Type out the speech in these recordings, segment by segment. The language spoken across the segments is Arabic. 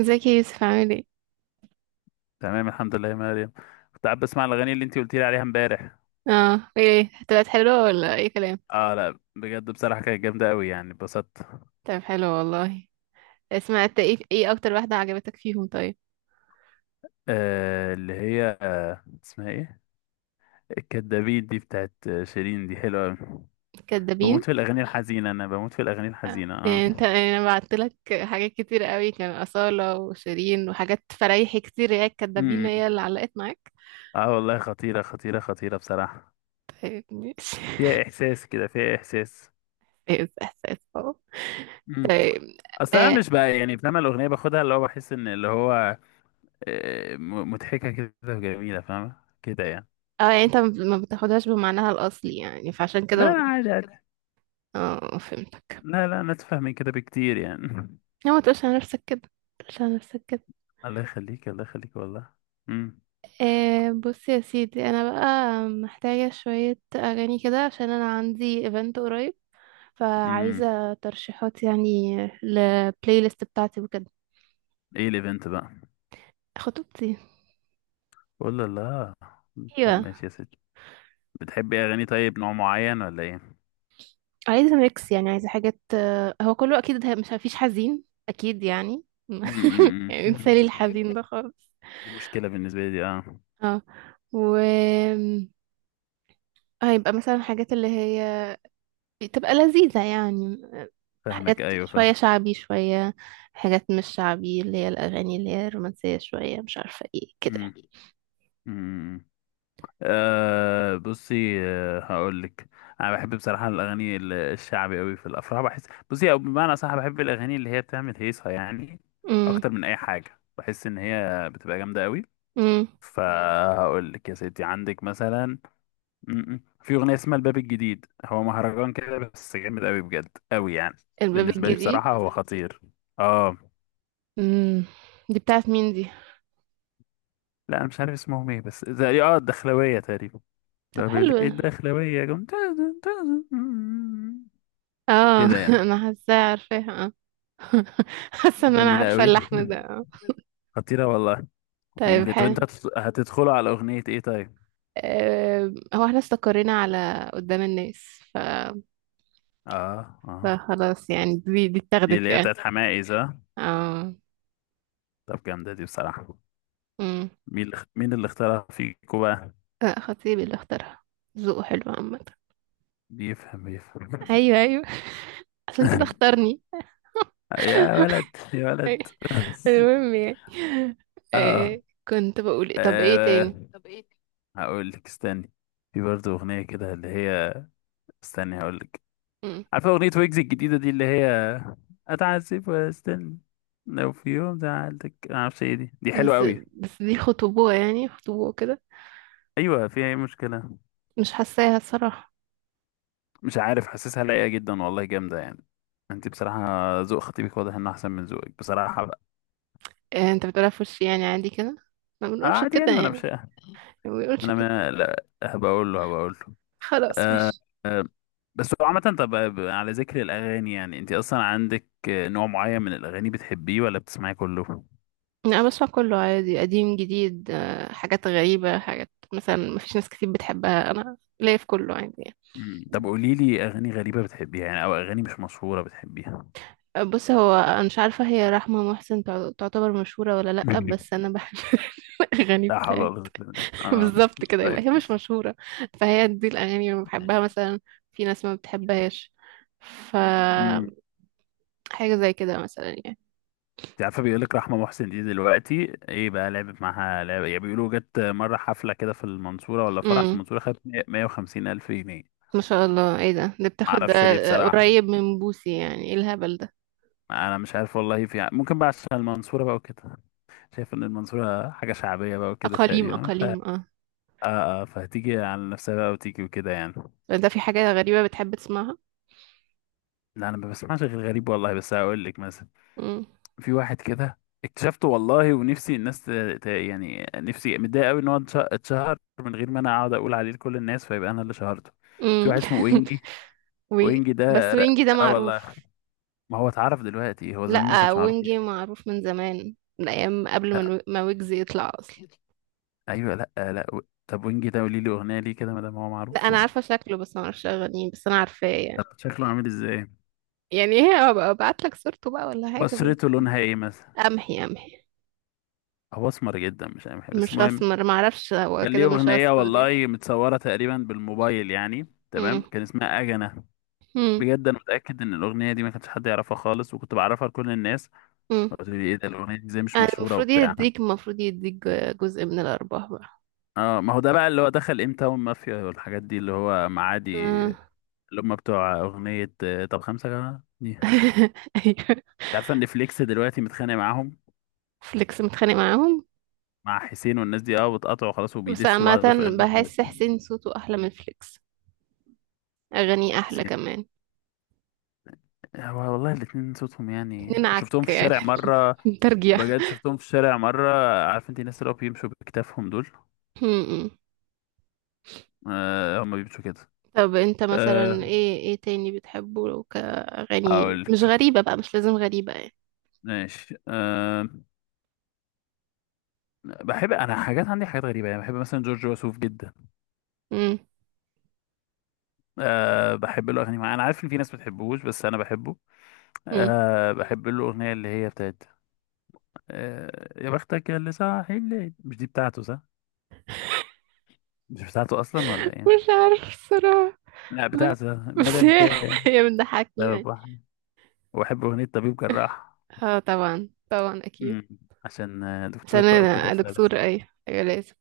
ازيك يا يوسف، عامل ايه؟ تمام الحمد لله يا مريم. كنت قاعد بسمع الاغاني اللي انت قلت لي عليها امبارح. اه، ايه، طلعت حلوة ولا اي كلام؟ اه لا بجد بصراحه كانت جامده قوي يعني اتبسطت. طب حلو والله. سمعت ايه اكتر واحدة عجبتك فيهم طيب؟ اللي هي اسمها ايه؟ الكدابين دي بتاعت شيرين، دي حلوه قوي. كدابين؟ بموت في الاغاني الحزينه انا بموت في الاغاني آه. الحزينه اه. إيه انت، انا بعت لك حاجات كتير قوي. كان أصالة وشيرين وحاجات فريحي كتير. هي الكدابين امم هي اللي علقت معاك؟ اه والله، خطيره خطيره خطيره بصراحه. طيب ماشي. فيها احساس كده، فيها احساس. إيه احساس؟ اه. امم طيب. اصل انا اه. مش بقى يعني فاهمه الاغنيه، باخدها اللي هو بحس ان اللي هو آه، مضحكه كده وجميله، فاهمه كده يعني. آه، يعني انت ما بتاخدهاش بمعناها الاصلي يعني فعشان لا لا كده. عادي. اه فهمتك. لا لا انا اتفهم من كده بكتير يعني. لا، ما تقولش على نفسك كده، ما تقولش على نفسك كده. الله يخليك الله يخليك والله. امم. آه بص يا سيدي، انا بقى محتاجة شوية اغاني كده عشان انا عندي ايفنت قريب. امم. فعايزة ترشيحات يعني، للبلاي ليست بتاعتي وكده. ايه الايفنت بقى؟ خطوبتي. ولا لا؟ ايوه. طب ماشي يا ستي، بتحبي اغاني طيب نوع معين ولا ايه؟ عايزة ميكس يعني، عايزة حاجات، هو كله اكيد مش، مفيش حزين اكيد يعني. مم، مم، يعني انسالي مم. الحزين ده خالص. دي مشكلة بالنسبة لي دي اه. اه. و هيبقى مثلا حاجات اللي هي بتبقى لذيذة يعني. فاهمك، حاجات، ايوه فاهم. شوية شعبي، شوية حاجات مش شعبي، اللي هي الأغاني اللي هي الرومانسية شوية، مش عارفة ايه كده. مم، مم، مم. آه بصي، آه هقول لك. انا بحب بصراحة الاغاني الشعبي قوي في الافراح بحس. بصي، او بمعنى صح، بحب الاغاني اللي هي بتعمل هيصة يعني. امم اكتر من اي حاجة بحس ان هي بتبقى جامدة قوي. امم فهقول لك يا ستي، عندك مثلا م- م. في اغنيه اسمها الباب الجديد. هو مهرجان كده بس جامد قوي بجد، قوي يعني. الباب بالنسبه لي الجديد. بصراحه هو خطير. اه. امم دي بتاعت مين دي؟ لا انا مش عارف اسمهم ايه، بس زي اه الدخلويه تقريبا. طب لو بيقول حلو لك ايه ده. الدخلويه جم تازن تازن اه. كده يعني. انا حاساها، عارفاها آه. حاسه دي ان انا جميله عارفه قوي، اللحن ده آه. خطيره والله. طيب وممكن طب انت حلو. هتدخلوا على اغنيه ايه طيب؟ هو احنا استقرينا على قدام الناس اه اه. فخلاص يعني دي دي اللي اتاخدت هي يعني. بتاعت حماقي صح؟ اه. طب جامده دي بصراحه. مم. مين اللي اختارها فيكوا بقى؟ لا، خطيبي اللي اختارها. ذوقه حلو عامة. بيفهم بيفهم. ايوه ايوه. عشان كده اختارني. يا ولد يا ولد. المهم يعني. آه. اه. كنت بقول طب ايه آه، تاني؟ هقول لك استني. في برضه اغنيه كده اللي هي، استني هقول لك. مم. عارفه اغنيه ويجز الجديده دي اللي هي اتعذب واستنى، لو في يوم زعلتك ما اعرفش ايه دي، دي حلوه بس. قوي. بس دي خطوبة يعني، خطوبة كده. ايوه فيها ايه مشكله؟ مش حاساها الصراحة. مش عارف، حاسسها لايقه جدا والله، جامده يعني. انت بصراحه ذوق خطيبك واضح انه احسن من ذوقك بصراحه بقى. آه، انت بتقولها في وشي يعني، عادي كده؟ ما آه، بنقولش عادي كده يعني، ما انا يعني. مش. ما بنقولش انا كده. ما لا هبقى اقول له، هبقى اقول له. خلاص آه. ماشي. آه، بس هو عامة، طب على ذكر الأغاني يعني، أنت أصلا عندك نوع معين من الأغاني بتحبيه ولا بتسمعي كله؟ انا بسمع كله عادي، قديم جديد آه، حاجات غريبة، حاجات مثلا ما فيش ناس كتير بتحبها، انا ليا في كله عادي يعني. مم. طب قولي لي أغاني غريبة بتحبيها يعني، أو أغاني مش مشهورة بتحبيها. بص، هو انا مش عارفه هي رحمه محسن تعتبر مشهوره ولا لا، مم. بس انا بحب الاغاني لا حول بتاعتها. ولا قوة إلا بالله اه. بالظبط كده، يبقى طيب هي مش ماشي. مشهوره. فهي دي الاغاني اللي بحبها مثلا، في ناس ما بتحبهاش، ف مم. حاجه زي كده مثلا يعني. أنت عارفة، بيقول لك رحمة محسن دي دلوقتي إيه بقى لعبت معاها لعبة يعني، بيقولوا جت مرة حفلة كده في المنصورة ولا فرح في امم. المنصورة، خدت 150 ألف جنيه. ما شاء الله، ايه ده؟ ده بتاخد آه. معرفش ليه آه، بصراحة. قريب من بوسي يعني؟ ايه الهبل ده؟ أنا مش عارف والله، في ممكن بقى عشان المنصورة بقى وكده. شايف ان المنصورة حاجة شعبية بقى وكده اقاليم تقريبا، ف... آه. اقاليم اه. آه فهتيجي على نفسها بقى وتيجي وكده يعني. ده في حاجه غريبه بتحب تسمعها؟ لا انا ما بسمعش غير غريب والله، بس هقول لك مثلا. امم. في واحد كده اكتشفته والله، ونفسي الناس يعني نفسي متضايق قوي ان هو اتشهر من غير ما انا اقعد اقول عليه لكل الناس، فيبقى انا اللي شهرته. في امم. واحد اسمه وينجي. وي... وينجي ده بس ر- وينجي ده اه والله، معروف. ما هو اتعرف دلوقتي، هو زمان ما لا، كانش معروف وينجي يعني. معروف من زمان، من ايام قبل ما لا. ويجز يطلع اصلا. ايوه ايوه، لا آه، لا طب وينجي ده قولي لي اغنية ليه كده ما دام هو لا معروف. انا عارفه شكله بس ما اعرفش اغانيه، بس انا عارفاه يعني. طب شكله عامل ازاي؟ يعني ايه؟ أبقى ابعت لك صورته بقى ولا حاجه بشرته بس. لونها ايه مثلا؟ امحي امحي. هو اسمر جدا مش عارف إيه. بس مش المهم، اسمر، ما اعرفش، هو كان ليه كده مش اغنيه اسمر يعني. والله متصوره تقريبا بالموبايل يعني، تمام، امم. كان اسمها اجنه. امم. بجد انا متاكد ان الاغنيه دي ما كانش حد يعرفها خالص، وكنت بعرفها لكل الناس. امم. قلت لي ايه ده الاغنيه دي ازاي مش أنا مشهوره المفروض وبتاع. يديك المفروض يديك جزء من الارباح بقى. اه، ما هو ده بقى اللي هو دخل ام تاون مافيا والحاجات دي اللي هو معادي. آه. اللي هم بتوع اغنيه آه، طب خمسه كمان دي. انت ايوه. عارفه ان فليكس دلوقتي متخانق معاهم؟ فليكس متخانق معاهم؟ مع حسين والناس دي اه، بتقطعوا خلاص بس وبيدسوا عامه، بعض في اغنيه. بحس حسين صوته احلى من فليكس، اغانيه احلى حسين. كمان. آه، والله الاتنين صوتهم يعني، ننعك شفتهم في يعني، الشارع مرة. ترجيع. بجد شفتهم في الشارع مرة. عارف انت الناس اللي هو بيمشوا بكتافهم دول؟ م-م. آه، هم بيمشوا كده. طب انت مثلا آه ايه تاني بتحبه؟ لو كأغاني مش هقولك، غريبة بقى، مش لازم غريبة يعني. ماشي آه. بحب انا حاجات، عندي حاجات غريبة يعني، بحب مثلا جورج وسوف جدا. م- آه بحب له اغاني معينة. انا عارف ان في ناس بتحبوش، بس انا بحبه. م. آه بحب له اغنية اللي هي بتاعت آه يا بختك يا اللي صاحي الليل. مش دي بتاعته صح؟ مش بتاعته اصلا ولا ايه؟ مش عارف الصراحة. لا ما- بتاعته بس مادام هي كان هي بتضحكني سبب يعني. واحد. وبحب اغنية طبيب جراح. اه طبعا طبعا اكيد. امم. عشان آه، دكتور عشان بقى وكده. انا دكتور، اي أيوة لازم.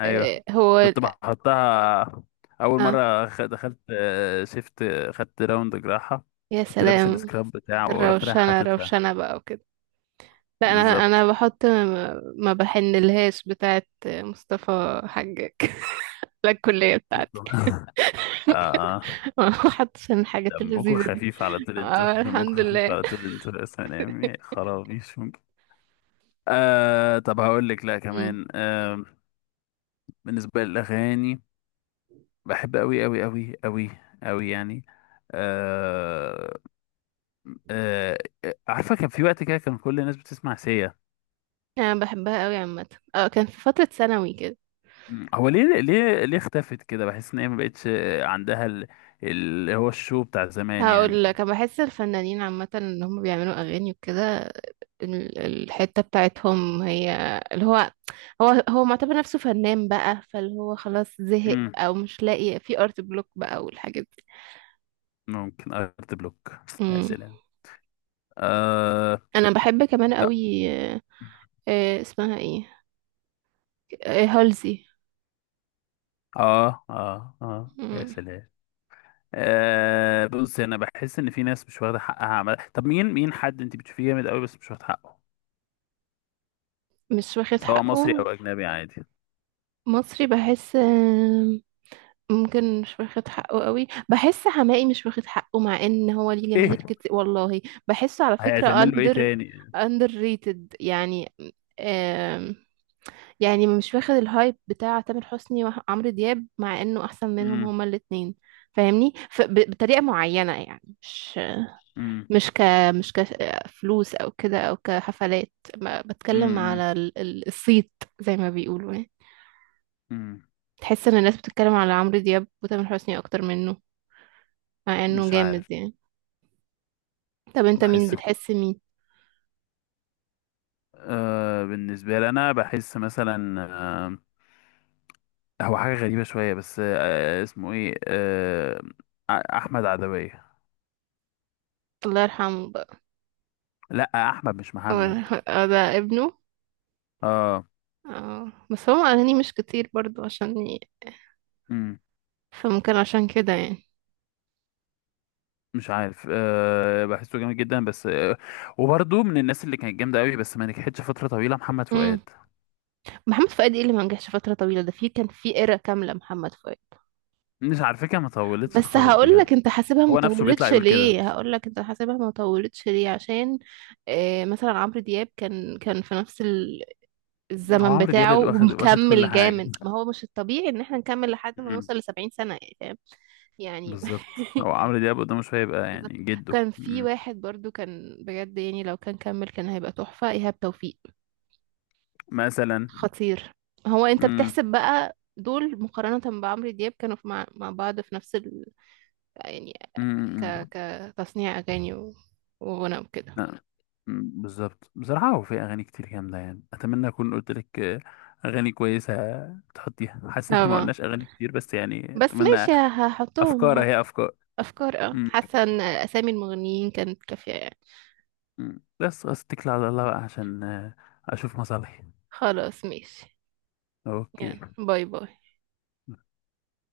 ايوه. إيه هو كنت بحطها اول اه مره دخلت آه، شفت آه، خدت راوند جراحه. يا كنت لابس سلام. السكراب بتاعه ورحت رايح الروشنة حاططها. روشنة بقى وكده. لا انا، انا بالظبط. بحط ما بحنلهاش بتاعت مصطفى حجاج للكلية بتاعتي. اه اه. وحط عشان الحاجات دمكم اللذيذة دي. خفيف على طول انتوا، اه دمكم الحمد خفيف لله. على طول انتوا، يا سلام يا خرابيش ممكن. آه طب هقول لك لا مم. كمان آه، بالنسبه للاغاني، بحب قوي قوي قوي قوي قوي يعني. آه آه. آه، عارفه كان في وقت كده كان كل الناس بتسمع سيا. انا بحبها قوي عامة. اه، كان في فترة ثانوي كده. مم. هو ليه ليه ليه اختفت كده، بحس ان هي ما بقتش عندها اللي هو الشو بتاع زمان يعني. هقول لك، انا بحس الفنانين عامة ان هم بيعملوا اغاني وكده، الحتة بتاعتهم هي اللي هو، هو معتبر نفسه فنان بقى، فاللي هو خلاص زهق مم. او مش لاقي، في ارت بلوك بقى والحاجات دي. ممكن ارت بلوك. يا مم. سلام آه. انا بحب كمان يا- قوي. آه. آه، اسمها ايه؟ هالزي. اه اه اه، يا مم. سلام. آه بص، انا بحس ان في ناس مش واخده حقها عمل. طب مين، مين حد انت بتشوفيه جامد قوي بس مش واخد حقه؟ مش واخد سواء مصري او حقه. اجنبي عادي. مصري بحس، ممكن مش واخد حقه قوي. بحس حماقي مش واخد حقه مع ان هو ليه جماهير ايه كتير والله. بحسه على فكرة هيتعمل له ايه under، تاني؟ under rated يعني. آم، يعني مش واخد الهايب بتاع تامر حسني وعمرو دياب مع انه احسن منهم امم. هما الاتنين. فاهمني بطريقة معينة يعني، امم. مش ك مش كفلوس او كده او كحفلات، ما بتكلم على الصيت زي ما بيقولوا يعني. امم. تحس ان الناس بتتكلم على عمرو دياب وتامر حسني اكتر منه، مع انه مش جامد عارف. يعني. طب انت مين بحس بتحس؟ مين؟ آه بالنسبة لي، أنا بحس مثلا آه، هو حاجة غريبة شوية بس آه اسمه إيه آه، أحمد عدوية. الله يرحمه بقى. لأ أحمد مش الله محمد. يرحمه. اه، ده ابنه. آه. اه بس هو اغانيه مش كتير برضو عشان مم. فممكن عشان كده يعني. مش عارف آه، بحسه جامد جدا بس آه. وبرضه من الناس اللي كانت جامدة أوي بس ما نجحتش فترة طويلة، محمد امم. فؤاد. محمد فؤاد؟ ايه اللي ما نجحش فتره طويله ده؟ في، كان في ايرا كامله محمد فؤاد. مش على فكرة، ما طولتش بس خالص هقول بجد. لك، انت حاسبها ما هو نفسه بيطلع طولتش يقول كده. ليه؟ هقول لك انت حاسبها ما طولتش ليه. عشان مثلا عمرو دياب كان في نفس هو الزمن عمرو دياب بتاعه اللي واخد واخد كل ومكمل حاجة. جامد. ما هو مش الطبيعي ان احنا نكمل لحد ما مم. نوصل لـ70 سنة يعني، فاهم؟ يعني. بالظبط، هو يعني. عمرو دياب قدامه شوية، يبقى بالظبط. يعني جده. كان في مم. واحد برضو كان بجد، يعني لو كان كمل كان هيبقى تحفة، إيهاب توفيق. مثلا. خطير. هو انت مم. بتحسب بقى دول مقارنة بعمرو دياب؟ كانوا في مع بعض في نفس يعني، امم. كتصنيع أغاني وغنى وكده. لا. أمم، بالظبط بصراحة، هو في أغاني كتير جامدة يعني. أتمنى أكون قلت لك آه، أغاني كويسة تحطيها. حاسس إن إحنا ما طبعا. قلناش أغاني كتير بس يعني، بس أتمنى. ماشي، أفكار، هحط هي أفكار. أفكار. اه أمم، حاسة ان أسامي المغنيين كانت كافية يعني. أمم. بس خلاص، أتكل على الله بقى عشان آه، أشوف مصالحي. خلاص ماشي. يلا أوكي. باي باي.